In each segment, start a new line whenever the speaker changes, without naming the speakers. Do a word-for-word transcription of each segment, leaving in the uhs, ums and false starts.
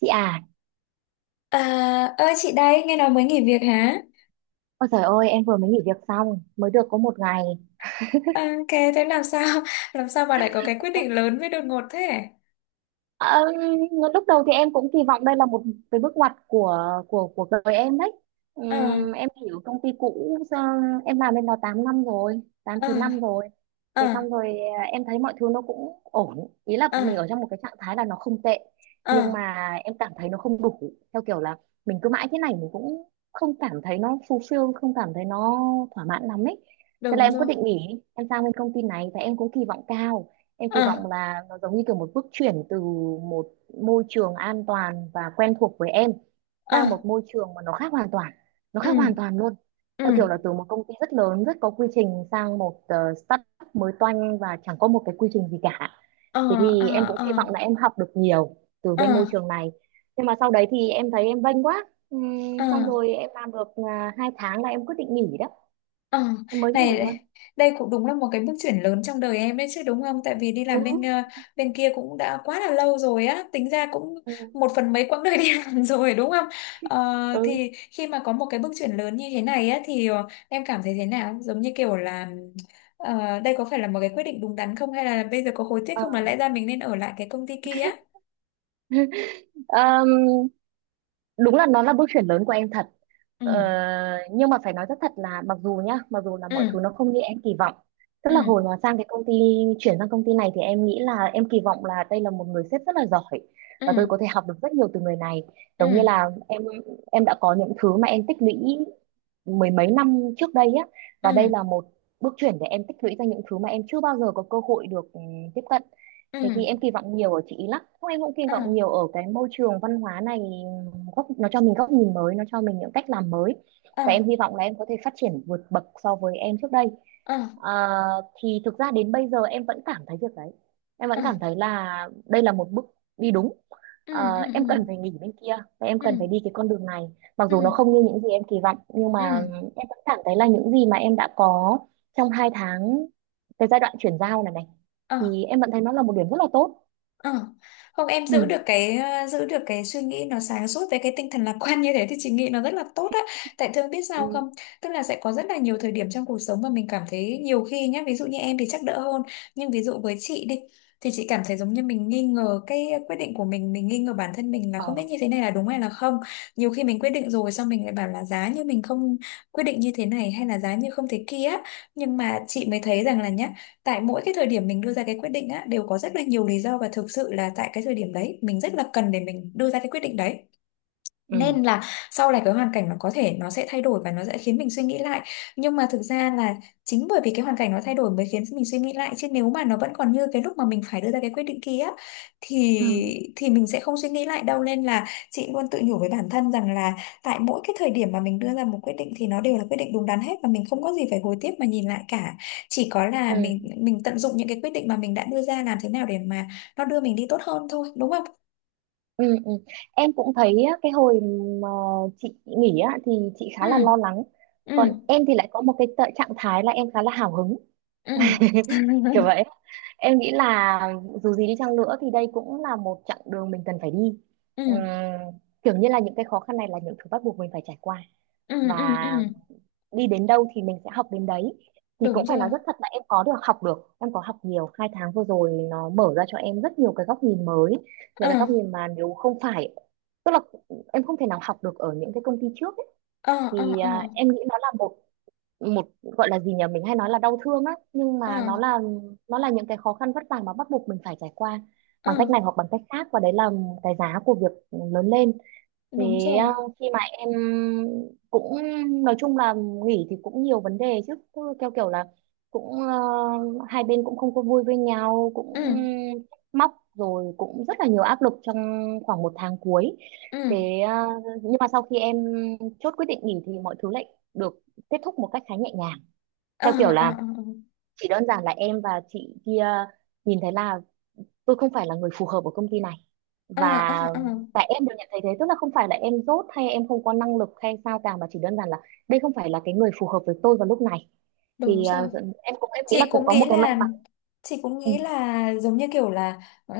Chị à,
À, ơi chị đây, nghe nói mới nghỉ việc hả?
ôi trời ơi, em vừa mới nghỉ việc xong, mới được có một ngày.
À, ok, thế làm sao? Làm sao bà lại có cái quyết định lớn với đột ngột thế?
Ờ, lúc đầu thì em cũng kỳ vọng đây là một cái bước ngoặt của của của đời em đấy.
Ờ,
Ừm, em hiểu công ty cũ, ờ, em làm bên đó tám năm rồi, tám
ờ,
chín năm rồi.
ờ,
Thế xong rồi, ờ, em thấy mọi thứ nó cũng ổn, ý là
ờ,
mình ở trong một cái trạng thái là nó không tệ,
ờ,
nhưng mà em cảm thấy nó không đủ, theo kiểu là mình cứ mãi thế này mình cũng không cảm thấy nó fulfill, không cảm thấy nó thỏa mãn lắm ấy. Thế là
đúng
em quyết
rồi.
định nghỉ, em sang bên công ty này và em cũng kỳ vọng cao. Em
Ờ,
kỳ vọng là nó giống như kiểu một bước chuyển từ một môi trường an toàn và quen thuộc với em
ờ,
sang một môi trường mà nó khác hoàn toàn. Nó
ừ,
khác hoàn toàn luôn.
ừ,
Theo kiểu là từ một công ty rất lớn, rất có quy trình sang một ờ, startup mới toanh và chẳng có một cái quy trình gì cả.
ờ,
Thế thì em
ờ,
cũng
ờ,
kỳ vọng là em học được nhiều từ
ờ,
bên môi trường này. Nhưng mà sau đấy thì em thấy em vênh quá. Ừm,
ờ.
xong rồi em làm được à, hai tháng là em quyết định nghỉ đó.
Ờ,
Em mới nghỉ
này
luôn.
đây cũng đúng là một cái bước chuyển lớn trong đời em đấy chứ đúng không? Tại vì đi
Ừ.
làm bên ờ, bên kia cũng đã quá là lâu rồi á, tính ra cũng
Ừ.
một phần mấy quãng đời đi làm rồi đúng không? Ờ,
Ừ.
thì khi mà có một cái bước chuyển lớn như thế này á thì ờ, em cảm thấy thế nào? Giống như kiểu là ờ, đây có phải là một cái quyết định đúng đắn không, hay là bây giờ có hối tiếc
Ờ.
không, là lẽ ra mình nên ở lại cái công ty kia á?
Ờm, đúng là nó là bước chuyển lớn của em thật, ờ,
Ừ.
nhưng mà phải nói rất thật là mặc dù nhá, mặc dù là mọi thứ
Ừ.
nó không như em kỳ vọng, tức là hồi
Ừ.
mà sang cái công ty chuyển sang công ty này thì em nghĩ là em kỳ vọng là đây là một người sếp rất là giỏi và tôi
Ừ.
có thể học được rất nhiều từ người này,
Ừ.
giống như là em em đã có những thứ mà em tích lũy mười mấy năm trước đây á, và
Ừ.
đây là một bước chuyển để em tích lũy ra những thứ mà em chưa bao giờ có cơ hội được ừ, tiếp cận.
Ừ.
Thế thì em kỳ vọng nhiều ở chị ý lắm, không, em cũng kỳ vọng
À.
nhiều ở cái môi trường văn hóa này, góc nó cho mình góc nhìn mới, nó cho mình những cách làm mới, và em
À.
hy vọng là em có thể phát triển vượt bậc so với em trước đây.
À.
Ờ, thì thực ra đến bây giờ em vẫn cảm thấy việc đấy, em vẫn cảm
À.
thấy là đây là một bước đi đúng.
Ừ.
Ờ,
Ừ.
em cần phải nghỉ bên kia và em cần
Ừ.
phải đi cái con đường này, mặc
ừ
dù nó không như những gì em kỳ vọng, nhưng mà
ừ
em vẫn cảm thấy là những gì mà em đã có trong hai tháng cái giai đoạn chuyển giao này này,
ờ
thì em vẫn thấy nó là một điểm rất là tốt.
ờ Không, em giữ
Ừ.
được cái ờ, giữ được cái suy nghĩ nó sáng suốt với cái tinh thần lạc quan như thế thì chị nghĩ nó rất là tốt á. Tại thường biết sao
Ừ.
không, tức là sẽ có rất là nhiều thời điểm trong cuộc sống mà mình cảm thấy nhiều khi nhá, ví dụ như em thì chắc đỡ hơn, nhưng ví dụ với chị đi, thì chị cảm thấy giống như mình nghi ngờ cái quyết định của mình mình nghi ngờ bản thân mình, là
Ờ.
không biết như thế này là đúng hay là không. Nhiều khi mình quyết định rồi, xong mình lại bảo là giá như mình không quyết định như thế này, hay là giá như không thế kia á. Nhưng mà chị mới thấy rằng là nhá, tại mỗi cái thời điểm mình đưa ra cái quyết định á, đều có rất là nhiều lý do, và thực sự là tại cái thời điểm đấy mình rất là cần để mình đưa ra cái quyết định đấy.
Ừ.
Nên là sau này cái hoàn cảnh nó có thể nó sẽ thay đổi và nó sẽ khiến mình suy nghĩ lại, nhưng mà thực ra là chính bởi vì cái hoàn cảnh nó thay đổi mới khiến mình suy nghĩ lại, chứ nếu mà nó vẫn còn như cái lúc mà mình phải đưa ra cái quyết định kia á, thì
Ừ.
thì mình sẽ không suy nghĩ lại đâu. Nên là chị luôn tự nhủ với bản thân rằng là tại mỗi cái thời điểm mà mình đưa ra một quyết định thì nó đều là quyết định đúng đắn hết, và mình không có gì phải hối tiếc mà nhìn lại cả. Chỉ có là
Ừ.
mình mình tận dụng những cái quyết định mà mình đã đưa ra, làm thế nào để mà nó đưa mình đi tốt hơn thôi, đúng không?
Ừ, ừ. Em cũng thấy á, cái hồi mà chị nghỉ á, thì chị
Ừ
khá là lo lắng,
ừ
còn em thì lại có một cái tợ- trạng thái là em khá là hào hứng.
ừ
Kiểu vậy, em nghĩ là dù gì đi chăng nữa thì đây cũng là một chặng đường mình cần phải đi.
ừ
Ừm, kiểu như là những cái khó khăn này là những thứ bắt buộc mình phải trải qua,
ừ
và
ừ ừ
đi đến đâu thì mình sẽ học đến đấy. Thì cũng
Đúng
phải nói
rồi.
rất thật là em có được học, được em có học nhiều, hai tháng vừa rồi nó mở ra cho em rất nhiều cái góc nhìn mới, những
ờ
cái góc nhìn mà nếu không phải, tức là em không thể nào học được ở những cái công ty trước ấy.
ờ ờ
Thì
ờ
à, em nghĩ nó là một một gọi là gì nhỉ, mình hay nói là đau thương á, nhưng
ờ
mà nó là, nó là những cái khó khăn vất vả mà bắt buộc mình phải trải qua
ờ
bằng cách này hoặc bằng cách khác, và đấy là cái giá của việc lớn lên. Thế
Đúng rồi.
uh, khi mà em cũng, nói chung là, nghỉ thì cũng nhiều vấn đề chứ. Cứ theo kiểu là cũng uh, hai bên cũng không có vui với nhau,
Ừ
cũng móc rồi, cũng rất là nhiều áp lực trong khoảng một tháng cuối.
ừ
Thế uh, nhưng mà sau khi em chốt quyết định nghỉ thì mọi thứ lại được kết thúc một cách khá nhẹ nhàng,
ờ
theo kiểu
ờ
là
ờ
chỉ đơn giản là em và chị kia nhìn thấy là tôi không phải là người phù hợp ở công ty này,
ờ
và
ờ ờ, ờ.
tại em được nhận thấy thế, tức là không phải là em dốt hay em không có năng lực hay sao cả, mà chỉ đơn giản là đây không phải là cái người phù hợp với tôi vào lúc này.
Đúng
Thì à,
rồi.
em cũng, em nghĩ là
chị
cũng
cũng
có
nghĩ
một cái may
là
mắn.
chị cũng
Ừ.
nghĩ là giống như kiểu là ờ,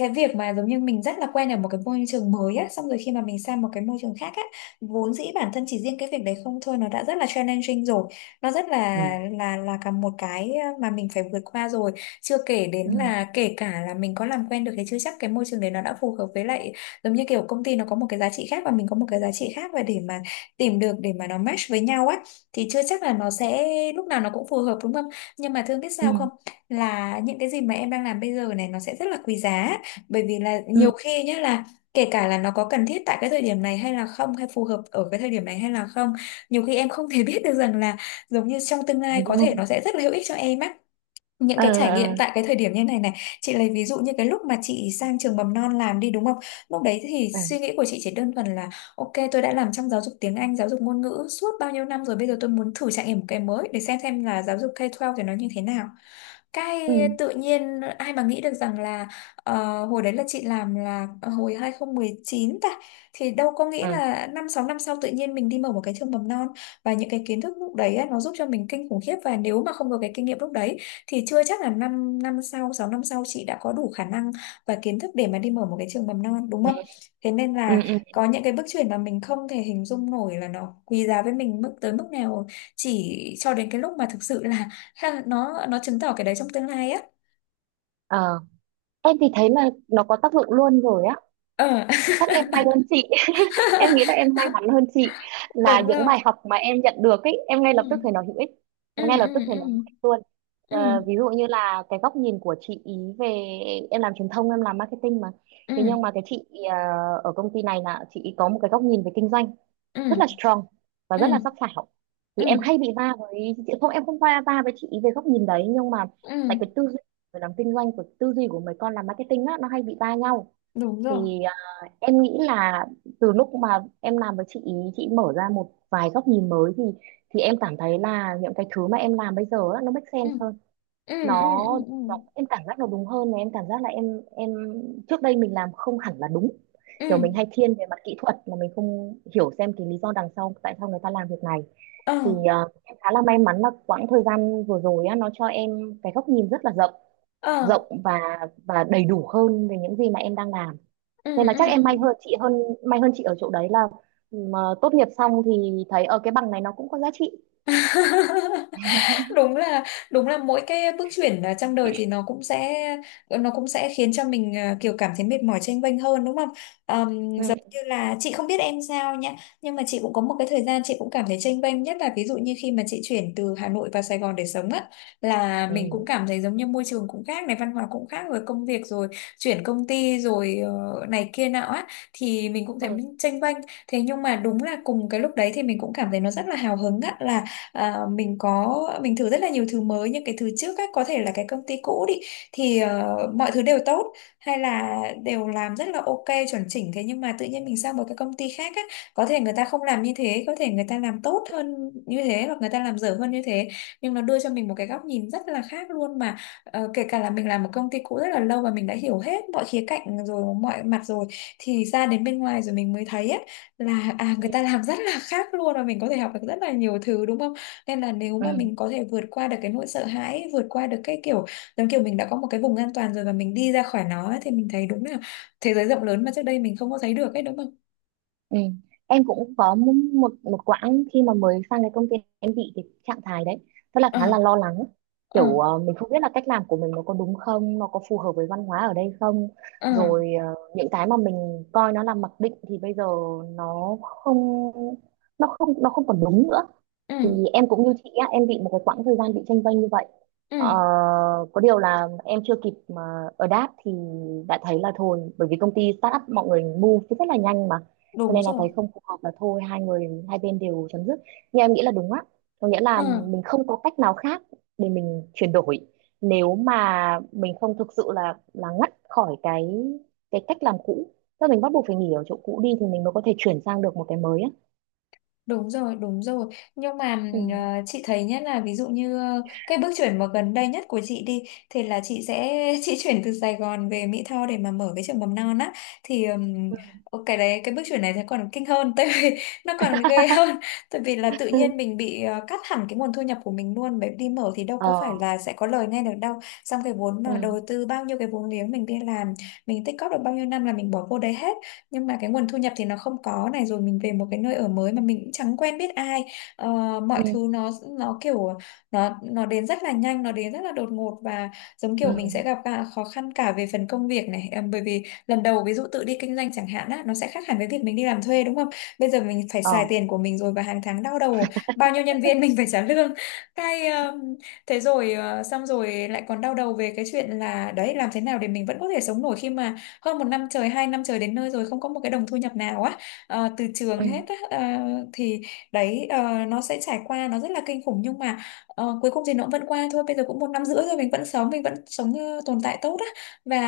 cái việc mà giống như mình rất là quen ở một cái môi trường mới á, xong rồi khi mà mình sang một cái môi trường khác á, vốn dĩ bản thân chỉ riêng cái việc đấy không thôi nó đã rất là challenging rồi. Nó rất là
Ừ.
là là cả một cái mà mình phải vượt qua rồi. Chưa kể đến là kể cả là mình có làm quen được thì chưa chắc cái môi trường đấy nó đã phù hợp với lại, giống như kiểu công ty nó có một cái giá trị khác và mình có một cái giá trị khác, và để mà tìm được để mà nó match với nhau á, thì chưa chắc là nó sẽ lúc nào nó cũng phù hợp, đúng không? Nhưng mà thương biết
Ừ.
sao không, là những cái gì mà em đang làm bây giờ này nó sẽ rất là quý giá. Bởi vì là nhiều
Ừ.
khi nhé, là kể cả là nó có cần thiết tại cái thời điểm này hay là không, hay phù hợp ở cái thời điểm này hay là không, nhiều khi em không thể biết được rằng là giống như trong tương
Ừ.
lai có thể nó sẽ rất là hữu ích cho em á, những
Ờ.
cái trải nghiệm
Ờ.
tại cái thời điểm như này này. Chị lấy ví dụ như cái lúc mà chị sang trường mầm non làm đi, đúng không, lúc đấy thì
Ờ.
suy nghĩ của chị chỉ đơn thuần là ok, tôi đã làm trong giáo dục tiếng Anh, giáo dục ngôn ngữ suốt bao nhiêu năm rồi, bây giờ tôi muốn thử trải nghiệm một cái mới để xem xem là giáo dục ca mười hai thì nó như thế nào. cái
Ừ.
Tự nhiên ai mà nghĩ được rằng là ờ, hồi đấy là chị làm là ờ, hồi hai không một chín ta, thì đâu có nghĩ
Ừ.
là năm sáu năm sau tự nhiên mình đi mở một cái trường mầm non. Và những cái kiến thức lúc đấy á, nó giúp cho mình kinh khủng khiếp, và nếu mà không có cái kinh nghiệm lúc đấy thì chưa chắc là 5 năm năm sau sáu năm sau chị đã có đủ khả năng và kiến thức để mà đi mở một cái trường mầm non, đúng
Ừ.
không? Thế nên
Ừ.
là
Ừ.
có những cái bước chuyển mà mình không thể hình dung nổi là nó quý giá với mình mức tới mức nào, chỉ cho đến cái lúc mà thực sự là ha, nó nó chứng tỏ cái đấy trong tương lai á.
Ờ. Em thì thấy là nó có tác dụng luôn rồi á,
Ờ
chắc em may hơn chị, em nghĩ là em may mắn hơn chị, là
Đúng
những
không?
bài học mà em nhận được ấy, em ngay
Ừ
lập tức thấy nó hữu ích,
ừ
ngay
ừ
lập tức thấy
ừ
nó hữu ích luôn. Ờ,
ừ
ví dụ như là cái góc nhìn của chị ý về, em làm truyền thông, em làm marketing mà.
ừ
Thế nhưng mà cái chị, ờ, ở công ty này là chị ý có một cái góc nhìn về kinh doanh
ừ
rất là strong và
ừ
rất là sắc sảo. Thì
ừ
em hay bị va với chị, không, em không va va với chị ý về góc nhìn đấy, nhưng mà
ừ
tại cái tư duy về làm kinh doanh, của tư duy của mấy con làm marketing á, nó hay bị va nhau.
Đúng rồi.
Thì em nghĩ là từ lúc mà em làm với chị ý, chị mở ra một vài góc nhìn mới, thì thì em cảm thấy là những cái thứ mà em làm bây giờ á, nó make
Ừ
sense hơn,
ừ ừ
nó,
ừ ừ
nó em cảm giác nó đúng hơn, và em cảm giác là em em trước đây mình làm không hẳn là đúng,
ừ
kiểu mình hay thiên về mặt kỹ thuật mà mình không hiểu xem cái lý do đằng sau, tại sao người ta làm việc này.
ờ
Thì ờ, em khá là may mắn là quãng thời gian vừa rồi á, nó cho em cái góc nhìn rất là rộng,
ờ
rộng và và đầy đủ hơn về những gì mà em đang làm.
ừ ừ
Nên là chắc em
ừ
may hơn chị hơn, may hơn chị ở chỗ đấy là mà tốt nghiệp xong thì thấy ở cái bằng này nó cũng có giá trị.
Đúng là đúng là mỗi cái bước chuyển à, trong đời thì nó cũng sẽ nó cũng sẽ khiến cho mình à, kiểu cảm thấy mệt mỏi, chênh vênh hơn, đúng không? Ờm, giống
Ừ.
như là chị không biết em sao nhá, nhưng mà chị cũng có một cái thời gian chị cũng cảm thấy chênh vênh, nhất là ví dụ như khi mà chị chuyển từ Hà Nội vào Sài Gòn để sống á, là mình
Ừ.
cũng cảm thấy giống như môi trường cũng khác này, văn hóa cũng khác, rồi công việc, rồi chuyển công ty, rồi ờ, này kia nọ á, thì mình cũng thấy
Ừ,
mình chênh vênh. Thế nhưng mà đúng là cùng cái lúc đấy thì mình cũng cảm thấy nó rất là hào hứng á, là à, mình có mình thử rất là nhiều thứ mới. Nhưng cái thứ trước á, có thể là cái công ty cũ đi, thì ờ, mọi thứ đều tốt, hay là đều làm rất là ok, chuẩn chỉnh. Thế nhưng mà tự nhiên mình sang một cái công ty khác á, có thể người ta không làm như thế, có thể người ta làm tốt hơn như thế, hoặc người ta làm dở hơn như thế, nhưng nó đưa cho mình một cái góc nhìn rất là khác luôn mà. Ờ, kể cả là mình làm một công ty cũ rất là lâu và mình đã hiểu hết mọi khía cạnh rồi, mọi mặt rồi, thì ra đến bên ngoài rồi mình mới thấy á, là à
ừ.
người ta làm rất là khác luôn, và mình có thể học được rất là nhiều thứ, đúng không? Nên là nếu mà
Ừ.
mình có thể vượt qua được cái nỗi sợ hãi, vượt qua được cái kiểu giống kiểu mình đã có một cái vùng an toàn rồi và mình đi ra khỏi nó ấy, thì mình thấy đúng là thế giới rộng lớn mà trước đây mình không có thấy được ấy, đúng không?
Ừ. Em cũng có m- một một quãng khi mà mới sang cái công ty, em bị cái trạng thái đấy, rất là,
ờ
khá là lo lắng,
ờ
kiểu ờ, mình không biết là cách làm của mình nó có đúng không, nó có phù hợp với văn hóa ở đây không.
ờ
Rồi ờ, những cái mà mình coi nó là mặc định thì bây giờ nó không, nó không nó không còn đúng nữa. Thì
ừ
em cũng như chị á, em bị một cái quãng thời gian bị chênh vênh như vậy,
ừ
ờ, có điều là em chưa kịp mà adapt thì đã thấy là thôi, bởi vì công ty startup mọi người move rất là nhanh mà, cho
Đúng
nên là
rồi.
thấy không phù hợp là thôi, hai người, hai bên đều chấm dứt. Nhưng em nghĩ là đúng á, có nghĩa là
Ờ.
mình không có cách nào khác để mình chuyển đổi, nếu mà mình không thực sự là là ngắt khỏi cái cái cách làm cũ, tức là mình bắt buộc phải nghỉ ở chỗ cũ đi thì mình mới có thể chuyển sang được một cái mới á.
Đúng rồi, đúng rồi. Nhưng mà
Ừ.
ừm, ờ, chị thấy nhất là ví dụ như ờ, cái bước chuyển mà gần đây nhất của chị đi, thì là chị sẽ chị chuyển từ Sài Gòn về Mỹ Tho để mà mở cái trường mầm non á. Thì ừm, ờ, cái đấy cái bước chuyển này thì còn kinh hơn, tại vì nó còn ghê hơn. Tại vì là tự
Ừ.
nhiên mình bị ờ, cắt hẳn cái nguồn thu nhập của mình luôn, bởi đi mở thì đâu có
Ờ.
phải là sẽ có lời ngay được đâu. Xong cái vốn mà
Ừ.
đầu tư, bao nhiêu cái vốn liếng mình đi làm, mình tích cóp được bao nhiêu năm là mình bỏ vô đấy hết, nhưng mà cái nguồn thu nhập thì nó không có. Này rồi mình về một cái nơi ở mới mà mình cũng chẳng quen biết ai. Ờ, mọi
Ừ.
thứ nó nó kiểu nó nó đến rất là nhanh, nó đến rất là đột ngột, và giống
Ừ.
kiểu mình sẽ gặp cả khó khăn cả về phần công việc này. Ờ, bởi vì lần đầu ví dụ tự đi kinh doanh chẳng hạn á, nó sẽ khác hẳn với việc mình đi làm thuê, đúng không, bây giờ mình phải
Ờ.
xài tiền của mình rồi, và hàng tháng đau đầu bao nhiêu nhân viên mình phải trả lương. cái ờ, Thế rồi ờ, xong rồi lại còn đau đầu về cái chuyện là đấy, làm thế nào để mình vẫn có thể sống nổi khi mà hơn một năm trời, hai năm trời đến nơi rồi không có một cái đồng thu nhập nào á, ờ, từ trường
Ừ.
hết á. ờ, thì đấy, ờ, nó sẽ trải qua nó rất là kinh khủng, nhưng mà ờ, cuối cùng thì nó cũng vẫn qua thôi. Bây giờ cũng một năm rưỡi rồi mình vẫn sống, mình vẫn sống ờ, tồn tại tốt á, và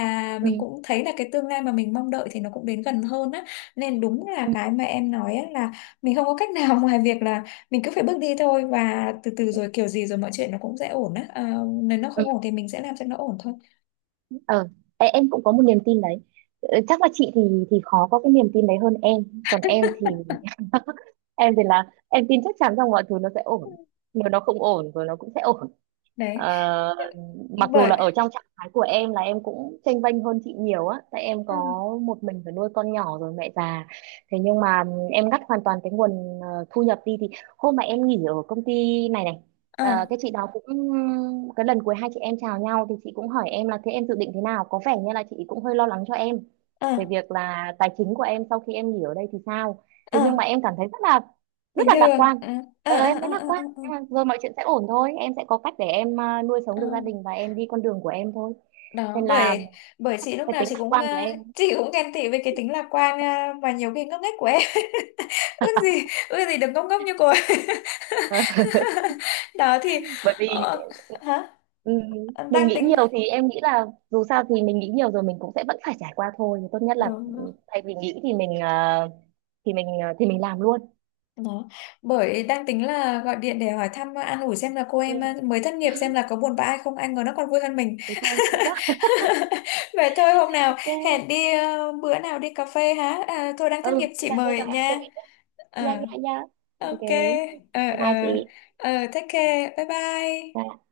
Ừ.
mình cũng thấy là cái tương lai mà mình mong đợi thì nó cũng đến gần hơn á. Nên đúng là
Ừ.
cái mà em nói á, là mình không có cách nào ngoài việc là mình cứ phải bước đi thôi, và từ từ rồi kiểu gì rồi mọi chuyện nó cũng sẽ ổn á. Ờ, nếu nó
Ừ.
không ổn thì mình sẽ làm cho nó ổn thôi.
Ờ. Ê, em cũng có một niềm tin đấy. Ờ, chắc là chị thì thì khó có cái niềm tin đấy hơn em, còn em thì, em thì là em tin chắc chắn rằng mọi thứ nó sẽ ổn, nếu nó không ổn rồi nó cũng sẽ ổn.
Đấy
Ờ, mặc dù là
bởi
ở trong trạng thái của em là em cũng chênh vênh hơn chị nhiều á, tại em có
ừ.
một mình phải nuôi con nhỏ rồi mẹ già, thế nhưng mà em ngắt hoàn toàn cái nguồn, ờ, thu nhập đi, thì hôm mà em nghỉ ở công ty này này, ờ,
Ờ.
cái chị đó cũng, cái lần cuối hai chị em chào nhau thì chị cũng hỏi em là thế em dự định thế nào, có vẻ như là chị cũng hơi lo lắng cho em
ờ
về việc là tài chính của em sau khi em nghỉ ở đây thì sao.
ờ
Thế nhưng mà em cảm thấy rất là, rất
Bình
là lạc quan.
thường. ờ ờ
Ờ,
ờ
em thấy
ờ
lạc
ờ ờ,
quan,
ờ,
nhưng mà rồi mọi chuyện sẽ ổn thôi, em sẽ có cách để em, à, nuôi sống
ờ.
được gia đình và em đi con đường của em thôi,
Đó
nên là
bởi bởi chị lúc
cái
nào
tính
chị
lạc
cũng
quan
ờ,
của em.
chị cũng ghen tị với cái tính lạc quan ờ, mà nhiều khi ngốc nghếch của em. Ước gì, ước gì được ngốc ngốc như cô ấy. Đó thì
Bởi vì
ờ, hả?
ừm,
Ờ,
mình
đang
nghĩ
tính
nhiều, thì em nghĩ là dù sao thì mình nghĩ nhiều rồi mình cũng sẽ vẫn phải trải qua thôi. Thì tốt nhất là
Đúng rồi.
ừm, thay vì nghĩ thì mình, à, thì mình à, thì mình làm luôn.
Đó bởi đang tính là gọi điện để hỏi thăm, ờ, an ủi xem là cô
Ừ,
em ờ, mới thất nghiệp xem là có buồn bã hay không, anh ngờ nó còn vui hơn mình.
thì cô em vui quá.
Vậy thôi hôm nào
OK.
hẹn đi, ờ, bữa nào đi cà phê hả, à, tôi đang thất
Ừ,
nghiệp,
đi
chị
cà phê
mời
rồi em kể.
nha. ờ
Yeah, yeah, yeah. OK.
ok. ờ
Bye
ờ
bye chị.
ờ Take care, bye bye.
Bye.